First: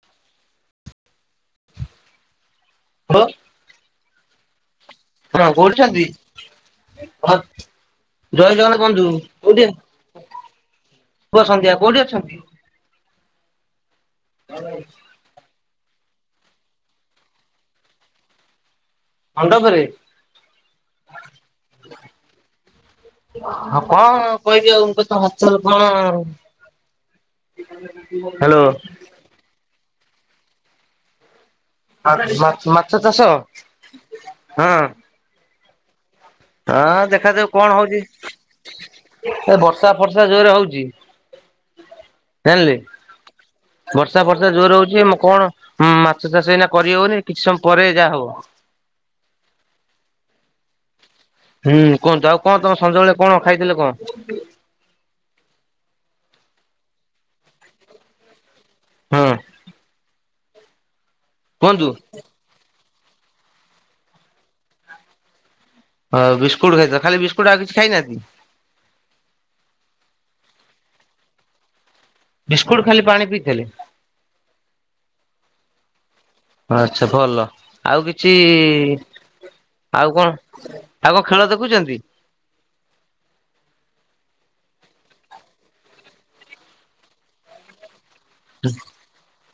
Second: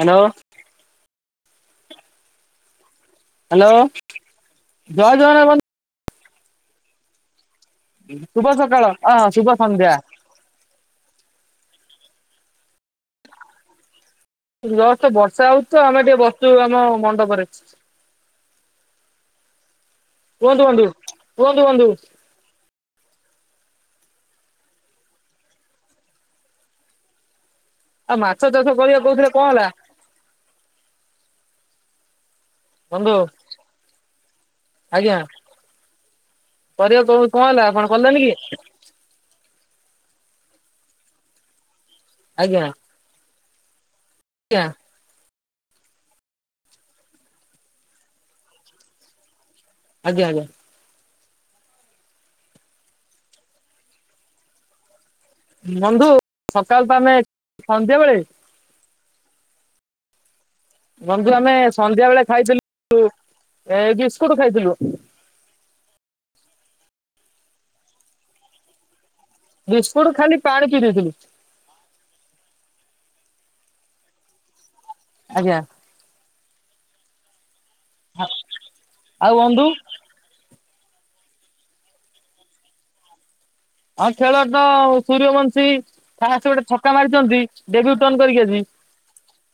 Hello ହ hello ଜୟ ଜଗନ୍ନାଥ ହଁ ବନ୍ଧୁ କୋଉଠି ଛନ୍ତି ଶୁଭ ଜୟ ଜଗନ୍ନାଥ ସକାଳ କୁହନ୍ତୁ ଅ ହଁ ଶୁଭ କୋଉଠି ସନ୍ଧ୍ୟା। ପୁ ସନ୍ଧ୍ୟା କୋଉଠି ଅଛନ୍ତି? ଜଷ୍ଟ ବର୍ଷା ହଉଛି ତ ଆମେ ଟିକେ ବସିଛୁ ଆମ ମଣ୍ଡପରେ। ମଣ୍ଡପରେ? କୁହନ୍ତୁ ବନ୍ଧୁ କୁହନ୍ତୁ ବନ୍ଧୁ। ହଉ କଣ କହିବି ଆଉ ତ ହଲଚଲ କଣ? ହ୍ୟାଲୋ। ସେ କହୁଥିଲେ କଣ ହେଲା? ହଁ ମା ମାଛ ବନ୍ଧୁ ଚାଷ ହଁ। ଆଜ୍ଞା। ଆଁ କରିବା କହୁ ଦେଖାଯାଉ ହେଲା କଣ ଆପଣ ହଉଛି। କଲେନି କି ଏ ବର୍ଷା ଫର୍ଷା ଜୋରେ ହଉଛି ଆଜ୍ଞା ଜାଣିଲେ? ବର୍ଷା ଫର୍ଷା ଆଜ୍ଞା ଜୋରେ ହୋଉଛି କଣ ମାଛ ଚାଷ ଏଇନା କରିହଉନି କିଛି ସମୟ ପରେ ଯାହା ହବ। ଆଜ୍ଞା ଆଜ୍ଞା। ହୁଁ କୁହନ୍ତୁ ଆଉ କଣ ତମେ ସଞ୍ଜବେଳେ କଣ ଖାଇଥିଲେ କଣ? ବନ୍ଧୁ ସକାଳ ତ ଆମେ ସଞ୍ଜବେଳେ? ହଁ। ବନ୍ଧୁ ଆମେ କୁହନ୍ତୁ? ସନ୍ଧ୍ୟା ବେଳେ ଖାଇଥିଲୁ ଏ ବିସ୍କୁଟ ଖାଇଥିଲୁ। ହଁ ବିସ୍କୁଟ ଖାଇଛ ଖାଲି ବିସ୍କୁଟ ଆଉ କିଛି ଖାଇନାହାନ୍ତି? ବିସ୍କୁଟ ଖାଲି ପାଣି ପିଇ ଦେଇଥିଲୁ। ବିସ୍କୁଟ ଖାଲି ପାଣି ପିଇଥିଲେ? ଆଜ୍ଞା। ଆଚ୍ଛା ଭଲ ଆଉ କିଛି ଆଉ ବନ୍ଧୁ ଆଉ କଣ ଆଉ କଣ ଖେଳ ଦେଖୁଛନ୍ତି? ହଁ ଖେଳ ତ ସୂର୍ଯ୍ୟବଂଶୀ ପାଷ୍ଟ ଗୋଟେ ଛକା ମାରିଛନ୍ତି। ଡେବିଟ୍ୟନ୍ କରିକି ଆଜି।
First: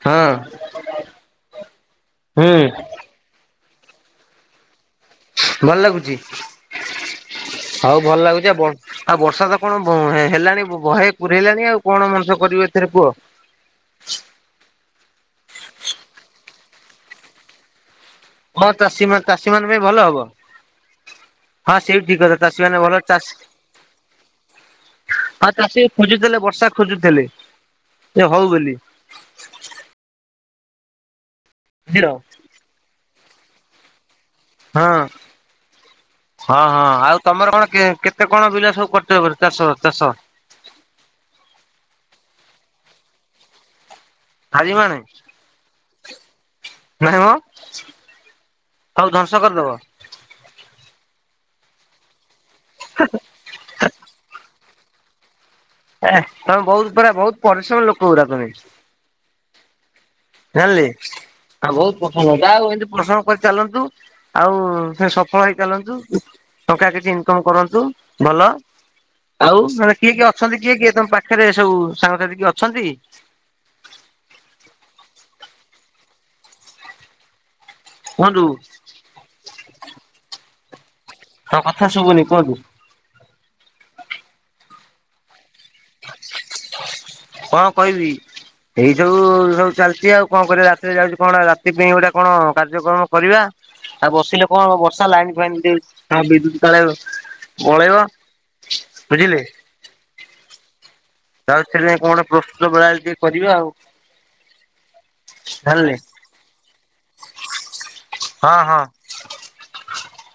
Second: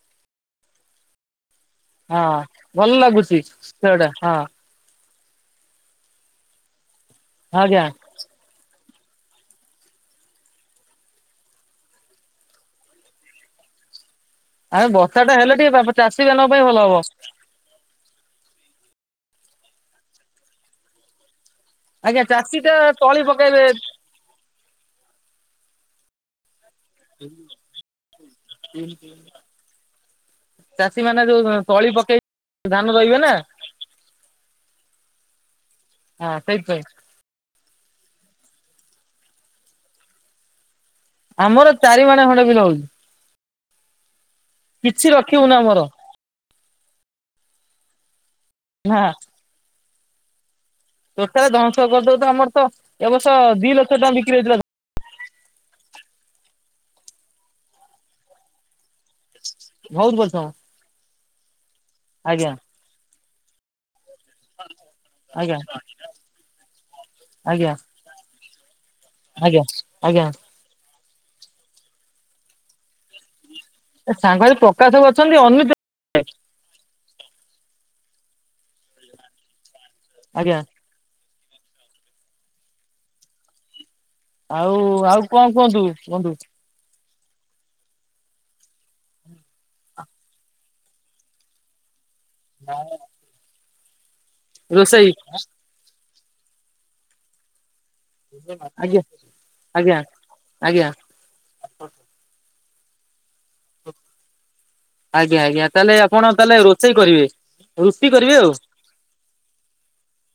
ହଁ। ହଁ ହୁଁ ଭଲ ଲାଗୁଛି ଖେଳ ଟା ହଁ। ଭଲ ଲାଗୁଛି ଆଜ୍ଞା। ହଉ ଭଲ ଲାଗୁଛି ଆଉ। ଆଉ ବର୍ଷା ତ କଣ ବ ହେଲାଣି ଭହେ ପୁରେଇଲାଣି ଆଉ କଣ ମଣିଷ କରିବ ଏଥିରେ କୁହ? ଆରେ ବର୍ଷା ଟା ହେଲେ ଟିକେ ଚାଷୀ ମାନଙ୍କ ପାଇଁ ଭଲ ହବ। ହଁ ଚାଷୀ ମାନ ଚାଷୀ ମାନଙ୍କ ପାଇଁ ଭଲ ହବ। ହଁ ସେ ବି ଆଜ୍ଞା ଠିକ କଥା ଚାଷୀ ଟା ମାନେ ଭଲ ତଳି ଚାଷ ପକେଇବେ ହଁ ଚାଷୀ ଖୋଜୁଥିଲେ ବର୍ଷା ଖୋଜୁଥିଲେ ସେ ହଉ ବୋଲି। ଚାଷୀ ମାନେ ଯୋଉ ତଳୀ ବୁଝିଲ ପକେଇ ଧାନ ରୋଇବେନା। ହଁ ହଁ ହଁ ଆଉ ତମର କଣ କେତେ କଣ ବିଲ ସବୁ କରିଚ ଏବେ ଚାଷ ଚାଷ? ଆମର ଚାରି ମାଣେ ଖଣ୍ଡେ ବିଲ ହଉଛି। ଚାରିମାଣେ କିଛି ରଖିବୁନୁ ଆମର ନାଇମ ନା ହଉ ଚାଷ କରିଦେବ? ଟୋଟାଲ ଧଂଶ ତ [unintelligible] ଆମର ତ ଏବ ବର୍ଷ ଦିଇ ଲକ୍ଷ ଟଙ୍କା ବିକ୍ରି ହେଇଥିଲା ଧାନ। ଏଁ ତମେ ବହୁତ ପୁରା ବହୁତ ପରିଶ୍ରମ ଲୋକ ଗଡ଼ା ତମେ? ବହୁତ ବର୍ଷ। ଜାନଲି ଆଉ ବହୁତ ପ୍ରସଙ୍ଗ ଜାଉ ଏମିତି ପସଙ୍ଗ କରି ଚାଲନ୍ତୁ ଆଉ ସେ ସଫଳ ହେଇ ଆଜ୍ଞା ଚାଲନ୍ତୁ ଟଙ୍କା କିଛି ଇନକମ ଆଜ୍ଞା କରନ୍ତୁ ଭଲ। ଆଉ ଆଜ୍ଞା ମାନେ କିଏ ଆଜ୍ଞା। କିଏ ଅଛନ୍ତି କିଏ କିଏ ତମ ପାଖରେ ସବୁ ସାଙ୍ଗସାଥି କିଏ ଅଛନ୍ତି? ଏ ସାଙ୍ଗରେ ପ୍ରକାଶ ବାବୁ ଅଛନ୍ତି ଅନିତ କୁହନ୍ତୁ? ଆଜ୍ଞା। ହଁ କଥା ଶୁଭୁନି କୁହନ୍ତୁ? ଆଉ ଆଉ କଁ କୁହନ୍ତୁ ବନ୍ଧୁ? କ କହିବି ଏଇ ଯୋଉ ସବୁ ଚାଲିଚି ଆଉ କଁ କରିବା ରାତିରେ ଯାଉଚି କଣା ରା ତି ପାଇଁ ଗୋଟେ କଣ କାର୍ଯ୍ୟକ୍ରମ କରିବା ଆଉ ବସିଲେ କଁ ହବ ରୋଷେଇ ବର୍ଷା ଲାଇନ ଫାଇନ୍ ଦିଉ ତା ବିଦ୍ୟୁତ୍ କାଳେ ମଳେଇବ। ଆଜ୍ଞା ଆଜ୍ଞା ଆଜ୍ଞା ତମେ ଥିଲେ କଣ ପ୍ରସ୍ତୁତ ବେଳାଳି ଟିକେ କରିବା ଆଉ। ଆଜ୍ଞା ଆଜ୍ଞା ଜାଣିଲେ। ତାହେଲେ ଆପଣ ତାହେଲେ ରୋଚେଇ କରିବେ? ରୁଟି କରିବେ ଆଉ ହଁ ହଁ ଅଁ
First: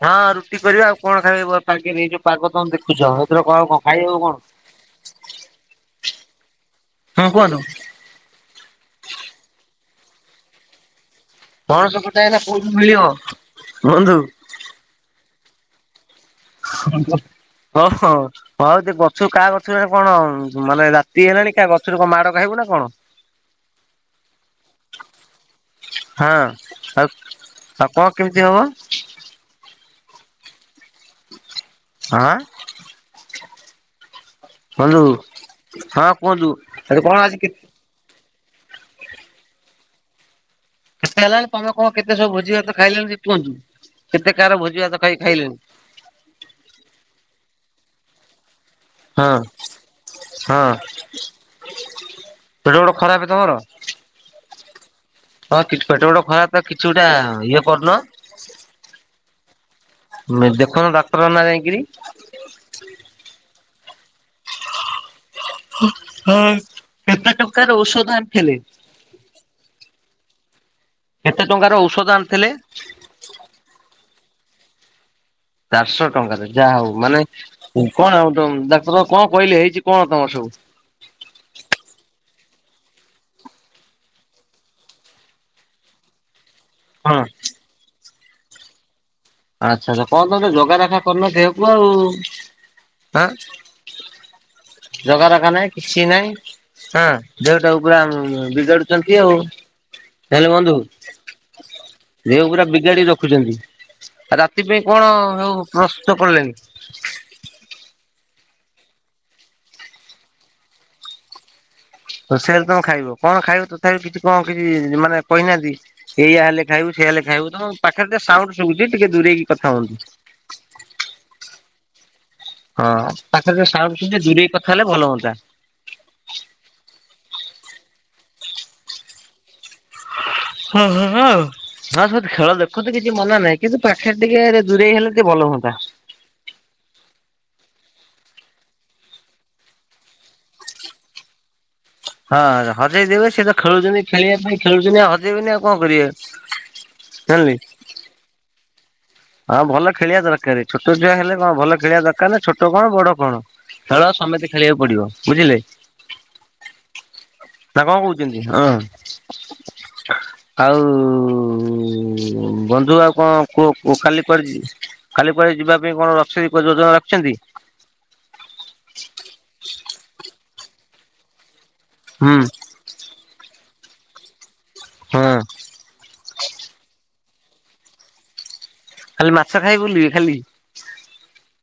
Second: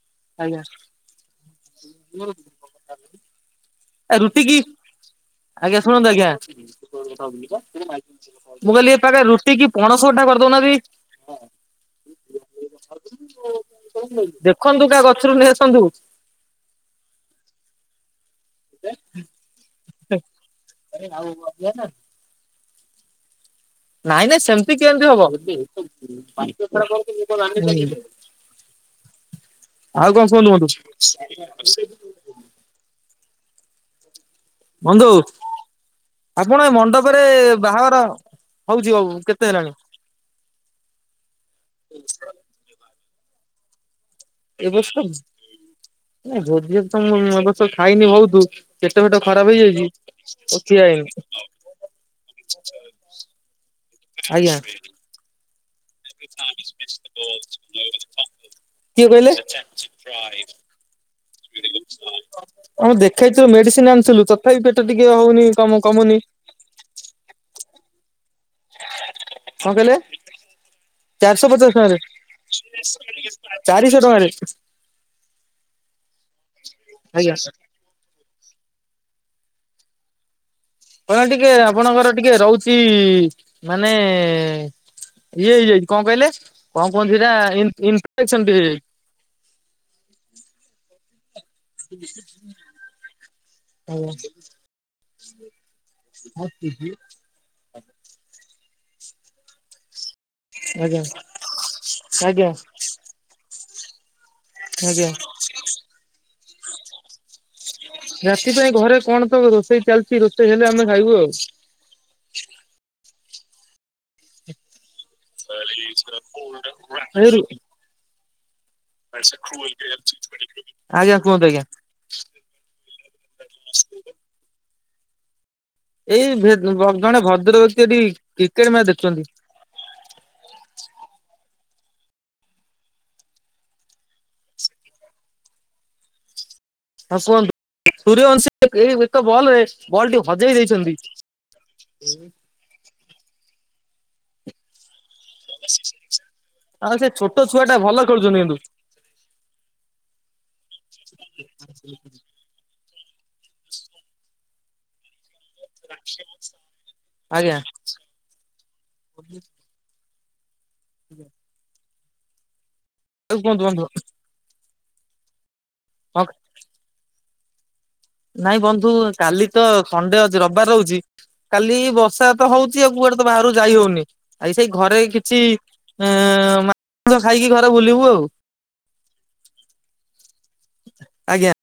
ହଁ ରୁଟି ଆଜ୍ଞା କରିବା ଆଉ କଣ ଖାଇବ? ପାଗି ଏଇ ଯୋଉ ପାଗ ତମେ ଦେଖୁଚ ଏଥିର କଁ କଁ ଆ ରୁଟି କି ଆଜ୍ଞା ଶୁଣନ୍ତୁ ଆଜ୍ଞା ହୁଁ କୁହନ୍ତୁ। ମୁଁ କହିଁଲି ଏ ପାଖରେ ରୁଟି କି ପଣସ ଅଟା କରଦୋ ନାତି। ପଣସ କଠା ଏଇନା କୋଉଠୁ ମିଳିବ? ବନ୍ଧୁ ଖନ୍ତୁ କା ଗଛରୁ ନେଇ ଆସନ୍ତୁ। ଆଜ୍ଞା ଓ ହୋ ହଁଯେ ଗଛରୁ କାହା ଗଛରେ କଣ ମାନେ ରାତି ହେଲାଣି କା ଗଛରୁ କଁ ମାଡ଼ ଖାଇବୁ ନା କଣ? ନାଇଁ ନାଇଁ ସେମିତି କେମିତି ହବ? [inaudible] ହଁ ଆଉ ଆଉ କଣ କେମିତି ହବ ଆଉ କଁ ସୁହନ୍ତୁ ବନ୍ଧୁ? ଅ ଆଁ ବନ୍ଧୁ ହଁ କୁହନ୍ତୁ। ଆପଣ ଆରେ କଣ ମଣ୍ଡପରେ ଆଜି କେ ବାହାଘର ହଉଚି ଆଉ କେତେ ହେଲାଣି? କେତେ ହେଲାଣି ତମେ କଁ କେତେ ସବୁ ଭୋଜି ଭାତ ଖାଇଲେଣି ସେ କୁହନ୍ତୁ? କେତେ କାହାର ଭୋଜି ଭାତ ଖାଇ ଖାଇଲେଣି? ନାଁ ଯୋଦୀ ଭାତ ମୁଁ ଏ ବର୍ଷ ଖାଇନି ବହୁତ ପେଟ ଫେଟ ହଁ ଖରାପ ହେଇଯାଇଚି [inaudible] ପେଡ୍ଡ ଖରାପ ତମର? ଆଜ୍ଞା। ହଁ କିଛ ପେଟ ଫେଟ ଖରାପ ତ କିଛି ଗୋଟା ଇଏ କରୁନ? କିଏ କହିଲେ? [unintelligible] ଯାଇକିରି। ହଁ ଦେଖାଇଥି ମେଡିସିନ ଆଣିଥିଲୁ ତଥାପି ପେଟ ଟିକେ ହଉନି କମ କମୁନି। ଆଁ କେତେ ଟଙ୍କାର ଔଷଧ ଆଣଥିଲେ? କଣ କହିଲେ? କେତେ ଚାରିଶହ ଟଙ୍କାର ପଚାଶ ଔଷଧ ଆଣିଥିଲେ ଟଙ୍କାରେ। ଚାରିଶ ଟଙ୍କାରେ। ଚାରଶ ଟଙ୍କାରେ ଯାହା ହଉ ମାନେ ଆଜ୍ଞା କଣ ଆଉ ତମ ଡାକ୍ତର ବାବୁ କଁ କହିଲେ? ହେଇଚି କଁ ତମ ସବୁ? କଣ ଟିକେ ଆପଣଙ୍କର ଟିକେ ରହୁଚି ମାନେ ଇଏ ହେଇଯାଇ କଁ କହିଲେ? କଁ କହନ୍ତି କଣ? ହେଇଟା ଇନ୍ ଇନ ଇନଫେକସନ ଟିଏ ଆଛା ଛା କଁ ତମେ ଜଗା ଦଖା କରୁନ ଦେହକୁ ଆଉ ଆଁ ହେଇଯାଇଛି ଜଗା ରଖା ନାଇଁ କିଛି ନାଇଁଁ ଆଁ। ଦେହଟାକୁ ପୁର ବିଗାଡୁଚନ୍ତି ଆଉ ହେଲ ବନ୍ଧୁ ଆଜ୍ଞା ଆଜ୍ଞା ଦେହ ପୁରା ବିଗାଡି ରଖ ଖୁଚନ୍ତି ରାତି ପାଇଁ ଆଜ୍ଞା କଣ ଆଉ ପ୍ରସ୍ତୁତ କଲେଣି? ରାତି ପାଇଁ ଘରେ କଣ ସବୁ ରୋଷେଇ ଚାଲିଛି? ରୋଷେଇ ହେଲେ ଆମେ ଖାଇବୁ ଆଉ। ରୋଷେଇ ହେଲେ ତମେ ଖାଇବ। କଣ ଖାଇବ ତଥାପି କିଛି କଣ କିଛି ମାନେ କହିନାହାନ୍ତି? ଏଇୟା ହେଲେ ଖାଇବୁ ସେଇୟା ହେଲେ ଖାଇବୁ ତମ ପାଖରେ ଟିକେ ସାଉଣ୍ଡ ଶୁଭୁଛି ଟିକେ ଦୂରେଇକି କଥା ହୁଅନ୍ତୁ। ଆଜ୍ଞା କୁହନ୍ତୁ ଆଜ୍ଞା। ହଁ ପାଖରେ ଯୋଉ ସାଉଣ୍ଡ ଶୁଭୁଚି ଦୂରେଇ କଥା ହେଲେ ଭଲ ହୁଅନ୍ତା। ଏଇ ବେ ବ ଜଣେ ଭଦ୍ର ବ୍ୟକ୍ତି ଏଠି କ୍ରିକେଟ ମ୍ୟାଚ ଦେଖୁଛନ୍ତି। ହୁଁ ହୁଁ ହୁଁ। ହଁ ସେ ଖେଳ ଦେଖନ୍ତୁ କିଛି ମନା ନାହିଁ କିନ୍ତୁ ପାଖରେ ଟିକେରେ ଦୂରେଇ ହେଲେ ଟିକେ ଭଲ ହୁଅନ୍ତା। ହଁ କୁହନ୍ତୁ ସୂର୍ୟ୍ଯବଂଶୀ ଏଇ ଏକ ବଲରେ ବଲ ଟି ହଜେଇ ଦେଇଛନ୍ତି। ଉଁ। ହଁ ହଜେଇ ଦେବେ ସିଏ ତ ଖେଳୁଛନ୍ତି ଖେଳିବା ପାଇଁ ଖେଳୁଛନ୍ତି ଆଉ ହ ଆଉ ସେ ଛୋଟ ଜାଣିଲେ। ଛୁଆଟା ଭଲ ଖେଳୁଛନ୍ତି କିନ୍ତୁ। ହଁ ଭଲ ଖେଳିବା ଦରକାର ଛୋଟ ଛୁଆ ହେଲେ କଣ ଭଲ ଖେଳିବା ଦରକାର ନା ଛୋ ଟ କଣ ବଡ କଣ ଖେଳ ସମସ୍ତେ ଖେଳିବାକୁ ପଡିବ ବୁଝିଲେ। ଆଜ୍ଞା। ନା କଣ କହୁଛନ୍ତି ହଁ। ଆଉ ଉଁ ବନ୍ଧୁ ଆଉ କଣ କୁହନ୍ତୁ କୁହ ବନ୍ଧୁ। କୁ କାଲି। କୁଆଡ଼େ ଜି କାଲି କୁଆଡ଼େ ଯିବା ପାଇଁ କଣ ହଁ ରଖିଛନ୍ତୀ କୁହ ଯୋଜନା ରଖିଛନ୍ତି। ନାଇଁ ବନ୍ଧୁ କାଲି ତ ସଣ୍ଡେ ଅଛି ରବିବାର ରହୁଛି। କାଲି ବର୍ଷା ହୁଁ। ତ ହଉଛି ଆଉ କୁଆଡେ ତ ବାହାରକୁ ଯାଇ ହଉନି ଆଉ ସେଇ ଘରେ ହଁ କିଛି। ଏଁ ମା ନ୍ସ ଖାଇକି ଘରେ ବୁଲିବୁ ଆଉ। ଖାଲି ମାଛ ଖାଇ ବୁଲିବେ ଖାଲି। ଆଜ୍ଞା।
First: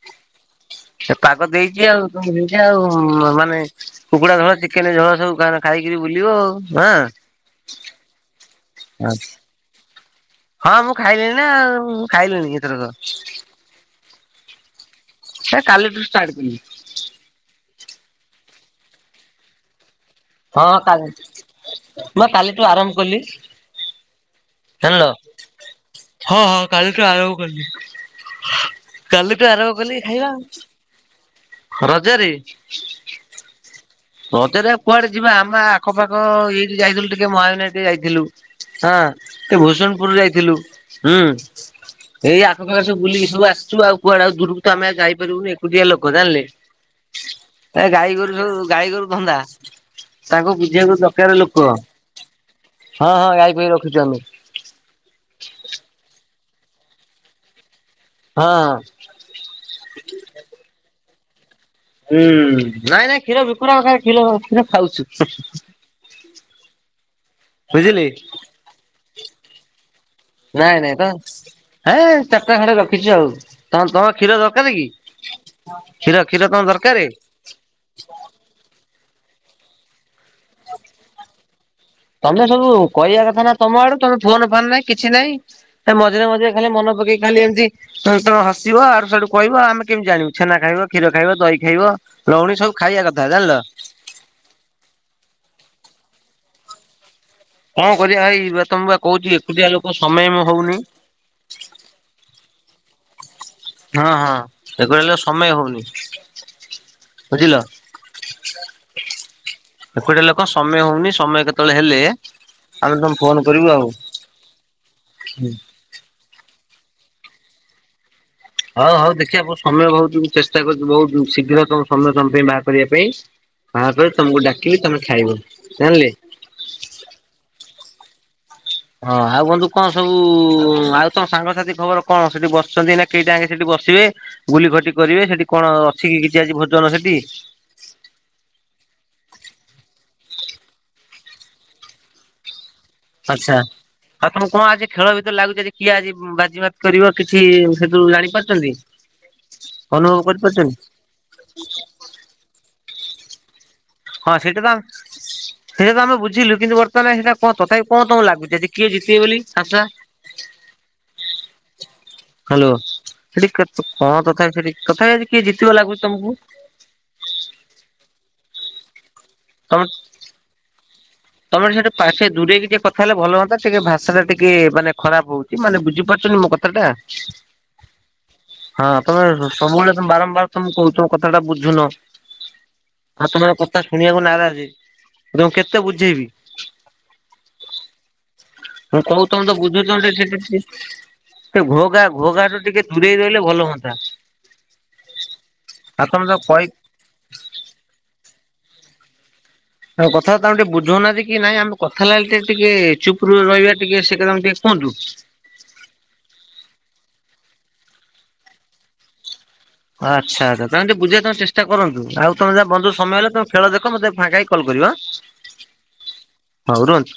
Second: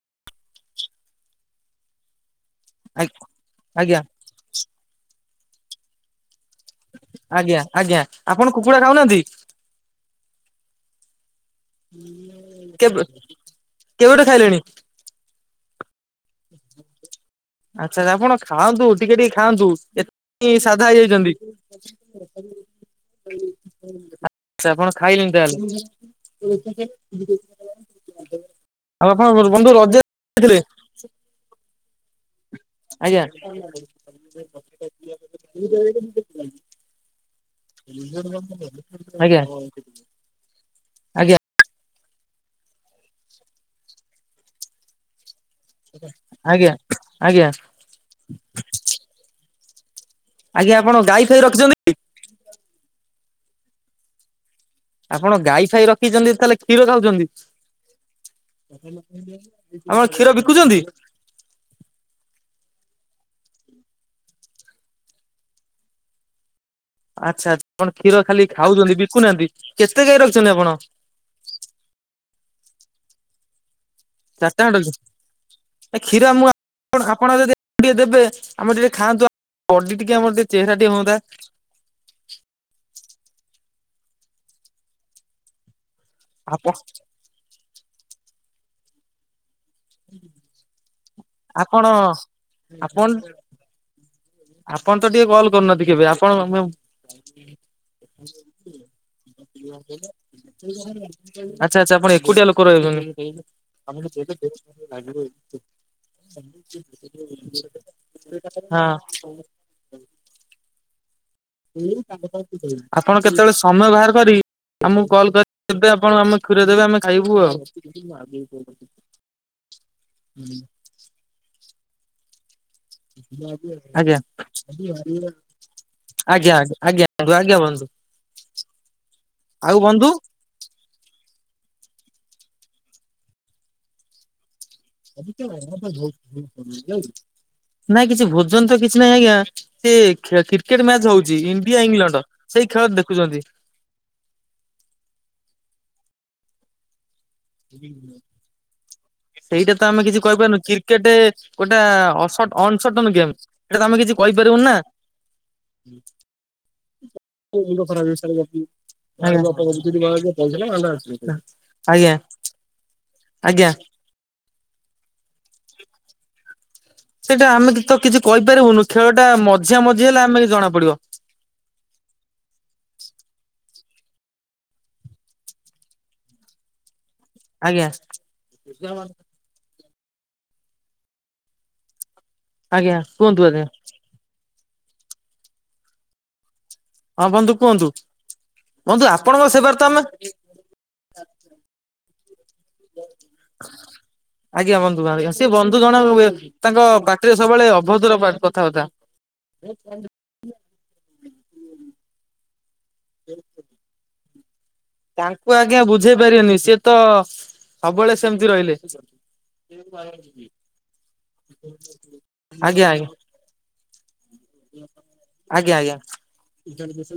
ଏ ପାଗ ଦେଇଛି ଆଉ ତ ଦେଇଚି ଆଉ ଉଁ ମ-ମାନେ ଆଜ୍ଞା କୁକୁଡା ଦଳ ଚି କେନ ଝୋଳ ସବୁ କାଣ ଖାଇକିରି ବୁଲିବ ଆଉ। ମା। ଆଜ୍ଞା ଆଜ୍ଞା ଆପଣ କୁକୁଡା ଖାଉନାହାନ୍ତି। ହଁ ମୁଁ ଖାଇଲିଣି ନା ଆଉ ମୁଁ ଖାଇଲିଣି ଏଥରକ। କେବେ କେବେଠୁ ଖାଇଲେଣି? ସେ କାଲିଠୁ ଷ୍ଟାର୍ଟ କଲି। ଆଚ୍ଛା ଆଚ୍ଛା ଆପଣ ଖାଆନ୍ତୁ ଟିକେ ଟିକେ ଖାଆନ୍ତୁ ଏ ଇ ହଁ ସାଧା କାଲି ହେଇଯାଇଛନ୍ତି। ମୁଁ କାଲିଠୁ ଆରମ୍ଭ କଲି ସେ ଆପଣ ଜାଣିଲ। ଖାଇଲେଣି ହଁ ହଁ ତାହେଲେ। କାଲିଠୁ ଆରମ୍ଭ କଲି ଆଉ ଆପଣ କାଲିଠୁ ବର୍ ଆରମ୍ଭ ବନ୍ଧୁ କଲି ରଜ ଖାଇବା ଥିଲେ। ରଜରେ। ଆଜ୍ଞା। ରଜରେ ଆଉ କୁଆଡେ ଯିବା ଆମ ଆଖପାଖ ଏଇଠି ଯାଇଥିଲୁ ଟିକେ ମହାବିନାୟ ଏ ଯାଇଥିଲୁ ହଁ ଆଜ୍ଞା ସେ ଭୂଶୁନପୁର ଯାଇଥିଲୁ। ହୁଁ ଆଜ୍ଞା ଏଇ ଆଖପାଖରେ ସବୁ ବୁଲିକି ସବୁ ଆସିଛୁ ଆଉ କୁଆଡେ ଆଉ ଦୂରକୁ ତ ଆମେ ଆଉ ଯାଇପାରିବୁନି ଏ ଏକୁଟିଆ ଲୋକ ଜାଣିଲେ ଆଜ୍ଞା ଆଜ୍ଞା ଏ ଗାଈ ଗୋରୁ ସବୁ ଗାଈ ଗୋରୁ ଧନ୍ଦା। ତାଙ୍କୁ ଆଜ୍ଞା ଆପଣ ବୁଝିବାକୁ ଗାଈ ଦରକାର ଫାଇ ଲୋକ ରଖିଛନ୍ତି? ହଁ ହଁ ଗାଈ ଫାଈ ରଖୁଛୁ ଆମେ। ଆପଣ ଗାଈ ଫାଇ ରଖିଛନ୍ତି ତାହେଲେ କ୍ଷୀର ଖାଉଛନ୍ତି। ହଁ ହଁ। ଆପଣ କ୍ଷୀର ବିକୁଛନ୍ତି? ହୁଁ ନାଇଁ ନାଇଁ କ୍ଷୀର ବିକୁନାଉ ଖାଲି କ୍ଷୀର କ୍ଷୀର ଖାଉଛୁ ହୁଁ ହୁଁ ହୁଁ। ଆଚ୍ଛା ଆପଣ ବୁଝିଲେ। କ୍ଷୀର ଖାଲି ଖାଉଛନ୍ତି ବିକୁନାହାନ୍ତି। କେତେ ଗାଈ ରଖିଛନ୍ତି ଆପଣ? ଗା ଏ ଚାରିଟା ଖଣ୍ଡେ ରଖିଛୁ ଆଉ ତମ ତମ। କ୍ଷୀର ଚାରିଟା ଦରକାର ଖଣ୍ଡେ କି ରଖିଛନ୍ତି କ୍ଷୀର କ୍ଷୀର ତମର ଦରକାରେ? ଆପଣ ଯଦି ଟିକେ ଦେବେ ଆମର ଟିକେ ଖାଆନ୍ତୁ ବଡି ଟିକେ ଆମର ଟିକେ ଚେହେରା ଟିକେ ହୁଅନ୍ତା। ତମେ ସବୁ କହିବା କଥା ନା ତମ ଆଡୁ ତମେ ଫୋନ ଫାନ୍ ନାଇଁ କିଛି ନାଇଁ। ଏ ମଝିରେ ମଝିରେ ଖାଲି ଆପଣ ମନ ପକେଇ ଖାଲି ଏମିତି ତମେ ତମେ ହସିବ ୟାଡୁ ସିଆଡୁ କହିବ ଆମ ଆମେ କେମିତି ଜାଣିବୁ ଛେନା ଖାଇବ କ୍ଷୀର ଖାଇବ ଦହି ଆପଣ ଖାଇବ ଲଉଣୀ ସବୁ ଆପଣ ଖାଇବା କଥା ଜାଣିଲ। ଆପଣ ତ ଟିକେ କଲ୍ କରୁନହାନ୍ତି କେବେ ଆପଣ କଣ କରିବା ଭାଇ ବା ତମ ବା କହୁଛି ଏକୁଟିଆ ଲୋକ ସମୟ ହଉନି। ଆଚ୍ଛା ଆଚ୍ଛା ଆପଣ ଏକୁଟିଆ ଲୋକ ରହିଛନ୍ତି। ହଁ ହଁ ଏକୁଟିଆ ଲୋକ ସମୟ ହଉନି। ବୁଝିଲ। ହଁ ଏକୁଟେ ଲୋକ ସମୟ ହଉନି ସମୟ କେତେ ଆପଣ କେତେବେଳେ କରିବୁ ଆଉ। ସମୟ ବାହାର କରିି ଆମକୁ କଲ୍ କରିବେ ଆପଣ ଆମ [inaudible] ଦେବେ ଆମେ ଖାଇବୁ ଆଉ ହଉ ହଉ ଦେଖିବା ସମୟ ବହୁ ଚେଷ୍ଟା କରୁଛି ବହୁତ ଶୀଘ୍ର ତମ ସମୟ ତମ ପାଇଁ ବା କରିବା ପାଇଁ ବାହା ପରେ ଆଜ୍ଞା ତମକୁ ଡାକିଲେ ତମେ ଖାଇବ ଜାଣିଲେ। ଆଜ୍ଞା ଆଜ୍ଞା ଆଜ୍ଞା ବନ୍ଧୁ। ହଁ ଆଉ ବନ୍ଧୁ କଣ ସବୁ ଆଉ ତମ ସାଙ୍ଗସାଥି ଖବର କଣ ସେଠି ବସିଛନ୍ତି ନା କେଇଟା ଆଗେ ସେଠି ବସିବେ ଗୁଲି ଖଟି କରିବେ ସେଠି କଣ ଅଛି କି କିଛି ଆଜି ଭୋଜନ ସେଠି? ନାଇଁ କିଛି ଭୋଜନ ତ କିଛି ନାହିଁ ଆଜ୍ଞା ସେ କ୍ରିକେଟ ମ୍ୟାଚ ହଉଛି ଇଣ୍ଡିଆ ଇଂଲଣ୍ଡ ସେଇ ଖେଳ ଦେଖ। ଆଚ୍ଛା ଆଉ ତମକୁ କଣ ଆଜି ଖେଳ ଭିତରେ ଲାଗୁଛି କିଏ ଆଜି ବାଜି କରିବ କିଛି ସେଥୁରୁ ଜାଣି ପାରୁଛନ୍ତି ଅନୁଭବ କରିପାରୁଛନ୍ତି। କେଟେ ଗୋଟେ ଅନସଟନ ଗେମ୍ ସେଇଟା ତମେ କିଛି ହଁ ସେଇଟା କହିପାରିବନି ତ ନା। ଆମ ସେଇଟା ତ ଆମେ ବୁଝିଲୁ କିନ୍ତୁ ବର୍ତ୍ତମାନ ସେଇଟା କଣ ତଥାପି କଣ ତମକୁ ଲାଗୁଛି ଆଜି କିଏ ଜିତିବେ ବୋଲି ଆଶା? [inaudible] ଆଜ୍ଞା। ହାଲୋ ସେଠି କଣ କଥା ସେଠି କଥା ହଉଛି କିଏ ଜିତିବ ଆଜି ଲାଗୁଛି ତମକୁ? ସେଇଟା ଆମେ ତ କିଛି କହିପାରିବୁନୁ ଖେଳ ଟା ମଝିଆ ତମେ ମଝି ହେଲେ ଆମେ ଜଣା ପଡିବ। ତମେ ସେଠୁ ପାଠେ ଦୂରେଇକି ଟିକଏ କଥା ହେଲେ ଭଲ ହୁନ୍ତା ଟିକେ ଭାଷା ଟା ଟିକେ ମାନେ ଖରାପ ହଉଚି। ମାନେ ବୁଝିପାରୁଛନ୍ତି ମୋ କଥା ଟା ଆଜ୍ଞା ହଁ ତମେ ସବୁବେଳେ ତମେ ବାରମ୍ବାର ତମେ କହୁଛ କଥାଟା ବୁଝୁନ ଆଜ୍ଞା ଆଉ କୁହନ୍ତୁ ତମର ଆଜ୍ଞା। କଥା ଶୁଣିବାକୁ ନାରାଜ ତଁ କେତେ ବୁଝେଇବି? ହଁ ବନ୍ଧୁ କୁହନ୍ତୁ ମୁଁ ବନ୍ଧୁ କହୁଚି ଆପଣଙ୍କ ତମେ ତ ସେବାରେ ଆମେ ବୁଝୁଛନ୍ତି ସେ କିଛି। ସେ ଘୋଗା ଘୋଗା ତ ଆଜ୍ଞା ବନ୍ଧୁ ସେ ବନ୍ଧୁ ଜଣ ଆଉ ତମେ ହୁଏ ତାକୁ କହି ତାଙ୍କ ବା ଟିରେ ସବୁବେଳେ ଅଭଦ୍ର କଥାବାର୍ତ୍ତା। ତମ କଥା ତମେ ଟିକେ ବୁଝଉନାହାନ୍ତି କି ନାଇଁ ଆମେ କଥା ଲାଗିଲେ ଟିକେ ଟିକେ ଚୁପ ରହିବା ଟିକେ ସେ କଥା ଟିକେ କୁହନ୍ତୁ। ତାଙ୍କୁ ଆଜ୍ଞା ବୁଝେଇ ପାରିବେନି ସିଏ ତ ସବୁବେଳେ ସେମିତି ରହିଲେ। ଆଚ୍ଛା ଆଚ୍ଛା ତାଙ୍କୁ ଟିକେ ବୁଝେଇ ତମେ ଚେଷ୍ଟ କରନ୍ତୁ ଆଉ ତମ ଯାହା ଆଜ୍ଞା ବନ୍ଧୁ ଆଜ୍ଞା ସମୟ ହେଲେ ତମେ ଖେଳ ଦେଖ ମୋଟେ ଫାଙ୍କା ହେଇ ଆଜ୍ଞା ଆଜ୍ଞା ହଉ ରୁହନ୍ତୁ।